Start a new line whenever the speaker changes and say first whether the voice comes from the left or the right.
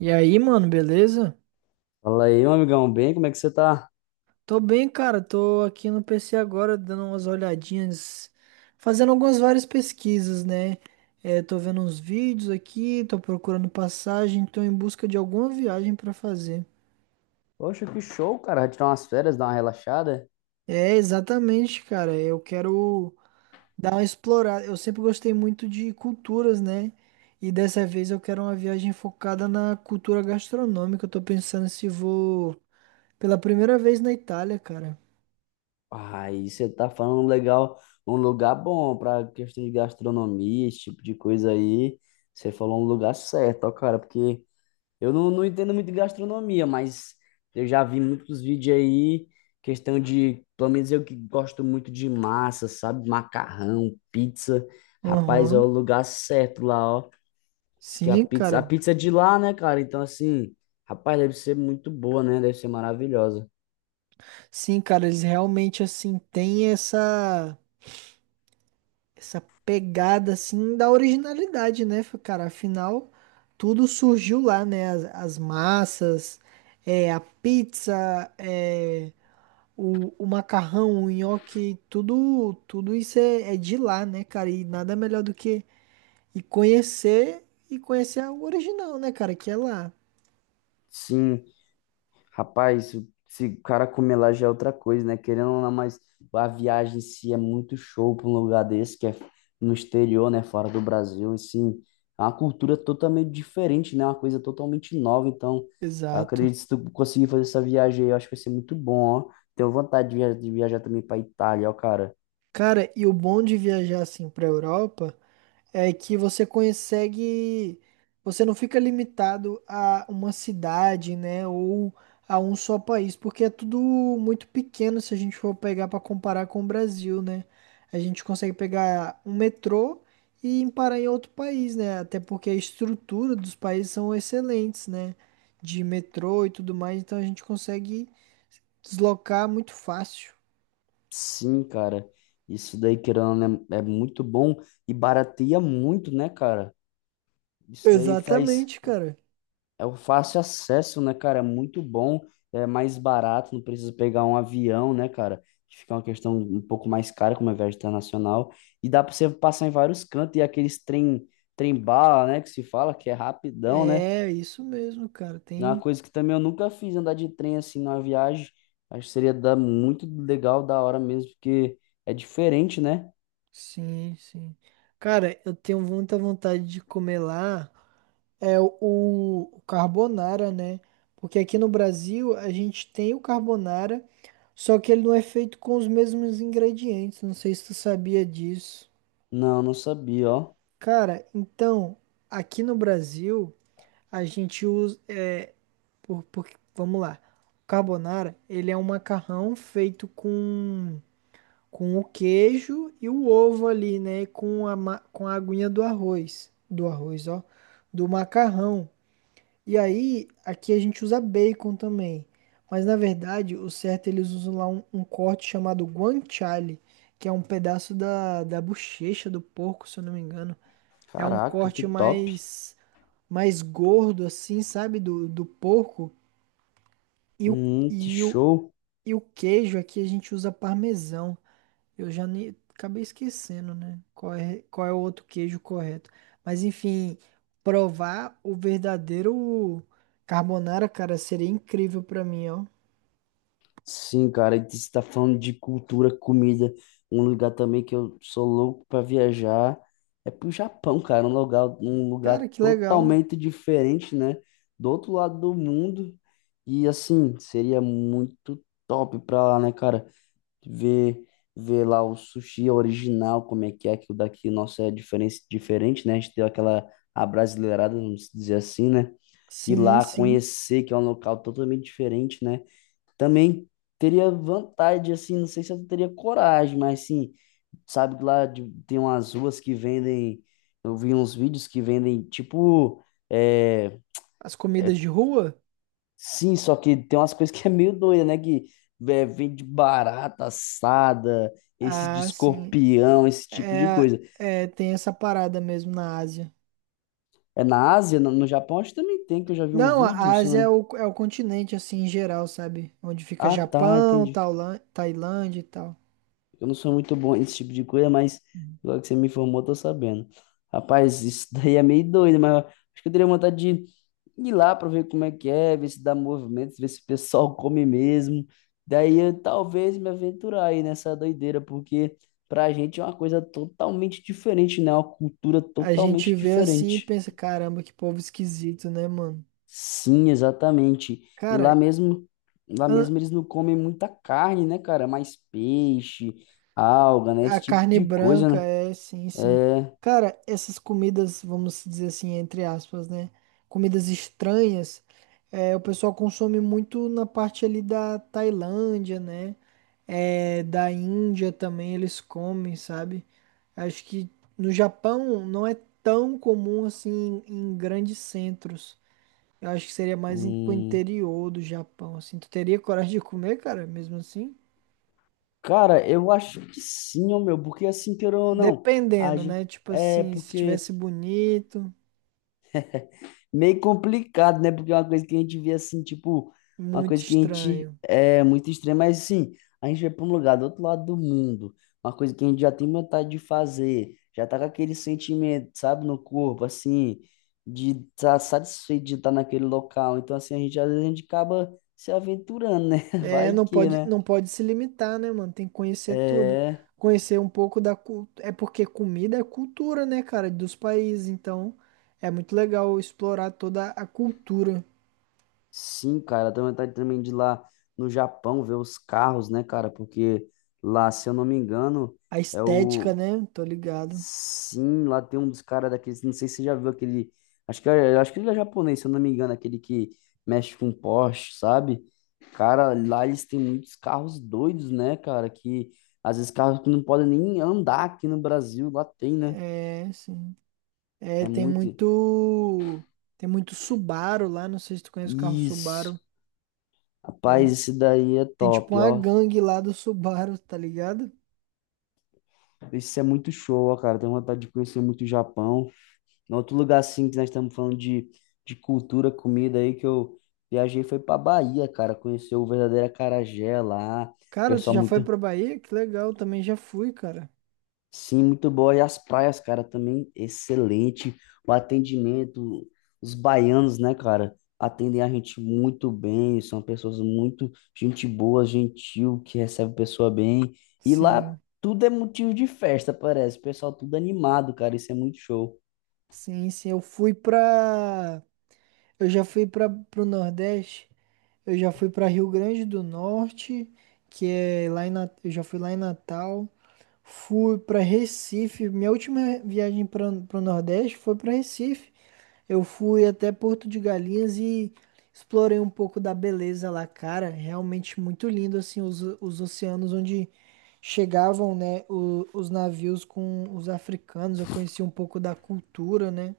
right: E aí, mano, beleza?
left: Fala aí, meu amigão, bem? Como é que você tá?
right: Tô bem, cara. Tô aqui no PC agora dando umas olhadinhas, fazendo algumas várias pesquisas, né? Tô vendo uns vídeos aqui, tô procurando passagem, tô em busca de alguma viagem pra fazer.
left: Poxa, que show, cara. Vai tirar umas férias, dar uma relaxada?
right: É, exatamente, cara. Eu quero dar uma explorada. Eu sempre gostei muito de culturas, né? E dessa vez eu quero uma viagem focada na cultura gastronômica. Eu tô pensando se vou pela primeira vez na Itália, cara.
left: Aí você tá falando legal, um lugar bom pra questão de gastronomia, esse tipo de coisa aí. Você falou um lugar certo, ó, cara, porque eu não entendo muito de gastronomia, mas eu já vi muitos vídeos aí, questão de, pelo menos eu que gosto muito de massa, sabe? Macarrão, pizza. Rapaz, é
right: Aham.
left: o lugar certo lá, ó. Diz que a
right: Sim,
left: pizza, a
right: cara.
left: pizza é de lá, né, cara? Então, assim, rapaz, deve ser muito boa, né? Deve ser maravilhosa.
right: Sim, cara, eles realmente assim têm essa pegada assim da originalidade, né, cara? Afinal, tudo surgiu lá, né? As massas, a pizza, é, o macarrão, o nhoque, tudo isso é de lá, né, cara? E nada melhor do que e conhecer e conhecer o original, né, cara? Que é lá.
left: Sim, rapaz, se o cara comer lá já é outra coisa, né? Querendo ou não, mas a viagem em si é muito show pra um lugar desse, que é no exterior, né? Fora do Brasil, assim. É uma cultura totalmente diferente, né? Uma coisa totalmente nova. Então, eu
right: Exato.
left: acredito que se tu conseguir fazer essa viagem aí, eu acho que vai ser muito bom, ó. Tenho vontade de viajar, também pra Itália, ó, cara.
right: Cara, e o bom de viajar assim pra Europa é que você não fica limitado a uma cidade, né, ou a um só país, porque é tudo muito pequeno se a gente for pegar para comparar com o Brasil, né? A gente consegue pegar um metrô e ir parar em outro país, né? Até porque a estrutura dos países são excelentes, né? De metrô e tudo mais, então a gente consegue deslocar muito fácil.
left: Sim, cara. Isso daí, querendo ou não, é muito bom e barateia muito, né, cara? Isso daí faz.
right: Exatamente, cara.
left: É o fácil acesso, né, cara? É muito bom, é mais barato, não precisa pegar um avião, né, cara? Que fica uma questão um pouco mais cara, como é viagem internacional. E dá pra você passar em vários cantos e aqueles trem, trem bala, né, que se fala, que é rapidão, né?
right: É isso mesmo, cara.
left: É uma
right: Tem.
left: coisa que também eu nunca fiz, andar de trem assim numa viagem. Acho que seria dar muito legal, da hora mesmo, porque é diferente, né?
right: Sim, sim. Cara, eu tenho muita vontade de comer lá é o, o carbonara, né? Porque aqui no Brasil a gente tem o carbonara, só que ele não é feito com os mesmos ingredientes. Não sei se tu sabia disso.
left: Não, não sabia, ó.
right: Cara, então, aqui no Brasil a gente usa por, por- vamos lá. O carbonara, ele é um macarrão feito com o queijo e o ovo ali, né? Com com a aguinha do arroz. Do arroz, ó. Do macarrão. E aí, aqui a gente usa bacon também. Mas na verdade, o certo é eles usam lá um corte chamado guanciale, que é um pedaço da bochecha do porco, se eu não me engano. É um
left: Caraca, que top.
right: mais gordo, assim, sabe? Do porco. E o,
left: Que
right: e o,
left: show.
right: e o queijo aqui a gente usa parmesão. Eu já nem acabei esquecendo, né? Qual é o outro queijo correto? Mas enfim, provar o verdadeiro carbonara, cara, seria incrível pra mim, ó.
left: Sim, cara, e você está falando de cultura, comida. Um lugar também que eu sou louco para viajar é pro Japão, cara. Um lugar
right: Cara, que legal.
left: totalmente diferente, né? Do outro lado do mundo. E assim, seria muito top pra lá, né, cara? Ver, ver lá o sushi original, como é, que o daqui, nosso é diferente, né? A gente deu aquela abrasileirada, vamos dizer assim, né? Ir
right: Sim,
left: lá
right: sim.
left: conhecer, que é um local totalmente diferente, né? Também teria vontade, assim, não sei se eu teria coragem, mas sim, sabe que tem umas ruas que vendem, eu vi uns vídeos que vendem, tipo, é,
right: As
left: é,
right: comidas de rua?
left: sim, só que tem umas coisas que é meio doida, né? Que é, vende barata assada, esse de
right: Ah, sim.
left: escorpião, esse tipo de
right: É,
left: coisa.
right: tem essa parada mesmo na Ásia.
left: É na Ásia, no Japão, acho que também tem, que eu já vi um
right: Não,
left: vídeo,
right: a
left: se eu
right: Ásia
left: não...
right: é o continente, assim, em geral, sabe? Onde fica
left: Ah, tá,
right: Japão,
left: entendi.
right: Tailândia e tal.
left: Eu não sou muito bom nesse tipo de coisa, mas agora que você me informou, eu tô sabendo. Rapaz, isso daí é meio doido, mas acho que eu teria vontade de ir lá para ver como é que é, ver se dá movimento, ver se o pessoal come mesmo. Daí eu talvez me aventurar aí nessa doideira, porque pra gente é uma coisa totalmente diferente, né? Uma cultura
right: A gente
left: totalmente
right: vê assim e
left: diferente.
right: pensa: caramba, que povo esquisito, né, mano?
left: Sim, exatamente. E
right: Cara,
left: lá
right: a
left: mesmo eles não comem muita carne, né, cara? Mais peixe, alga, né?
right: a
left: Esse tipo
right: carne
left: de coisa,
right: branca
left: né?
right: é, sim, sim.
left: É,
right: Cara, essas comidas, vamos dizer assim, entre aspas, né? Comidas estranhas, é, o pessoal consome muito na parte ali da Tailândia, né? É, da Índia também eles comem, sabe? Acho que no Japão não é tão comum assim em grandes centros. Eu acho que seria mais pro
left: hum,
right: interior do Japão, assim. Tu teria coragem de comer, cara, mesmo assim?
left: cara, eu acho que sim, ô meu, porque assim, querendo ou não, a
right: Dependendo,
left: gente,
right: né? Tipo
left: é
right: assim, se
left: porque
right: tivesse bonito,
left: meio complicado, né? Porque é uma coisa que a gente vê assim, tipo, uma
right: muito
left: coisa que a gente
right: estranho.
left: é muito extrema, mas assim, a gente vai para um lugar do outro lado do mundo, uma coisa que a gente já tem vontade de fazer, já tá com aquele sentimento, sabe, no corpo, assim, de estar satisfeito de estar naquele local. Então, assim, a gente às vezes a gente acaba se aventurando, né?
right: É,
left: Vai que, né?
right: não pode se limitar, né, mano? Tem que conhecer tudo.
left: É.
right: Conhecer um pouco da cultura. É porque comida é cultura, né, cara, dos países. Então, é muito legal explorar toda a cultura,
left: Sim, cara, também vontade também de ir lá no Japão ver os carros, né, cara? Porque lá, se eu não me engano,
right: a
left: é
right: estética,
left: o.
right: né? Tô ligado.
left: Sim, lá tem um dos caras daqueles. Não sei se você já viu aquele. Acho que, acho que ele é japonês, se eu não me engano, aquele que mexe com Porsche, sabe? Cara, lá eles têm muitos carros doidos, né, cara? Que às vezes carros que não podem nem andar aqui no Brasil, lá tem, né?
right: É, sim. É,
left: É muito.
right: tem muito Subaru lá. Não sei se tu conhece o carro
left: Isso.
right: Subaru.
left: Rapaz,
right: Tem,
left: esse daí é
right: tem tipo
left: top,
right: uma
left: ó.
right: gangue lá do Subaru, tá ligado?
left: Isso é muito show, ó, cara. Tenho vontade de conhecer muito o Japão. Em outro lugar, assim, que nós estamos falando de cultura, comida aí, que eu viajei foi pra Bahia, cara. Conhecer o verdadeiro acarajé lá. O
right: Cara, tu
left: pessoal
right: já foi
left: muito,
right: pra Bahia? Que legal, também já fui, cara.
left: sim, muito boa. E as praias, cara, também excelente. O atendimento, os baianos, né, cara, atendem a gente muito bem. São pessoas muito gente boa, gentil, que recebe a pessoa bem. E lá
right: Sim,
left: tudo é motivo de festa, parece. O pessoal tudo animado, cara. Isso é muito show.
right: sim, sim. Eu já fui pra, pro Nordeste. Eu já fui pra Rio Grande do Norte, que é lá em Eu já fui lá em Natal. Fui para Recife. Minha última viagem para o Nordeste foi para Recife. Eu fui até Porto de Galinhas e explorei um pouco da beleza lá, cara. Realmente muito lindo, assim, os oceanos onde chegavam, né, os navios com os africanos. Eu conheci um pouco da cultura, né?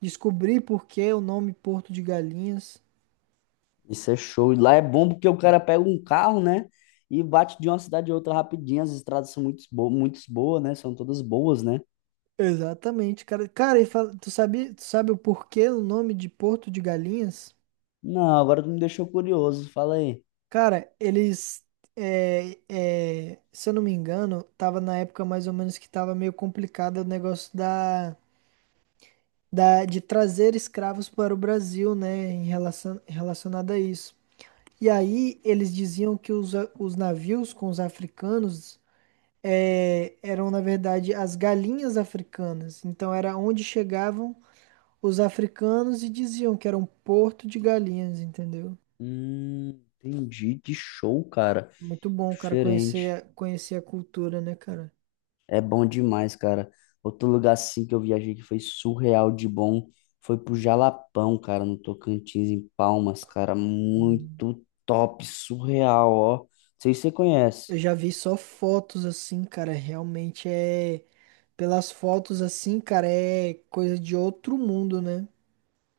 right: Descobri por que o nome Porto de Galinhas.
left: Isso é show. E lá é bom porque o cara pega um carro, né, e bate de uma cidade a outra rapidinho. As estradas são muito boas, né? São todas boas, né?
right: Exatamente, cara. Cara, e tu sabe o porquê o nome de Porto de Galinhas?
left: Não, agora tu me deixou curioso. Fala aí.
right: Cara, eles, se eu não me engano, tava na época mais ou menos que tava meio complicado o negócio de trazer escravos para o Brasil, né, em relacionado a isso. E aí eles diziam que os navios com os africanos eram, na verdade, as galinhas africanas. Então era onde chegavam os africanos e diziam que era um porto de galinhas, entendeu?
left: Entendi. Que show, cara.
right: Muito bom, cara,
left: Diferente.
right: conhecer a cultura, né, cara?
left: É bom demais, cara. Outro lugar assim que eu viajei que foi surreal de bom foi pro Jalapão, cara, no Tocantins, em Palmas, cara.
right: Hum.
left: Muito top, surreal, ó. Não sei se você conhece.
right: Eu já vi só fotos assim, cara. Realmente é. Pelas fotos assim, cara, é coisa de outro mundo, né?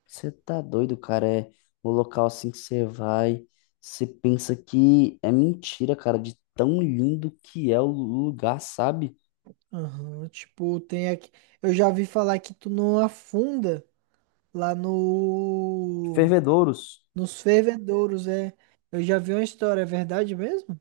left: Você tá doido, cara. É o local assim que você vai. Você pensa que é mentira, cara, de tão lindo que é o lugar, sabe?
right: Aham. Tipo, tem aqui. Eu já vi falar que tu não afunda lá no.
left: Fervedouros.
right: Nos fervedouros, é. Eu já vi uma história, é verdade mesmo?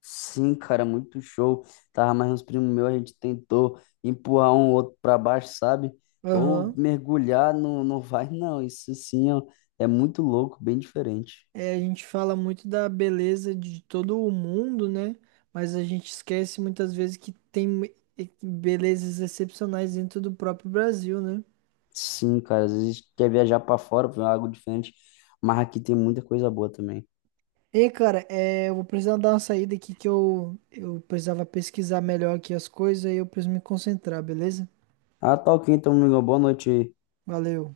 left: Sim, cara, muito show. Tava mais uns primos meus, a gente tentou empurrar um outro pra baixo, sabe? Ou
right: Aham.
left: mergulhar, não, não vai, não. Isso sim, ó, é muito louco, bem diferente.
right: É, a gente fala muito da beleza de todo o mundo, né? Mas a gente esquece muitas vezes que tem belezas excepcionais dentro do próprio Brasil, né?
left: Sim, cara, às vezes quer viajar pra fora, pra algo diferente, mas aqui tem muita coisa boa também.
right: Ei, cara, é, eu vou precisar dar uma saída aqui que eu precisava pesquisar melhor aqui as coisas e eu preciso me concentrar, beleza?
left: Ah, tá ok, então, amigo, boa noite.
right: Valeu.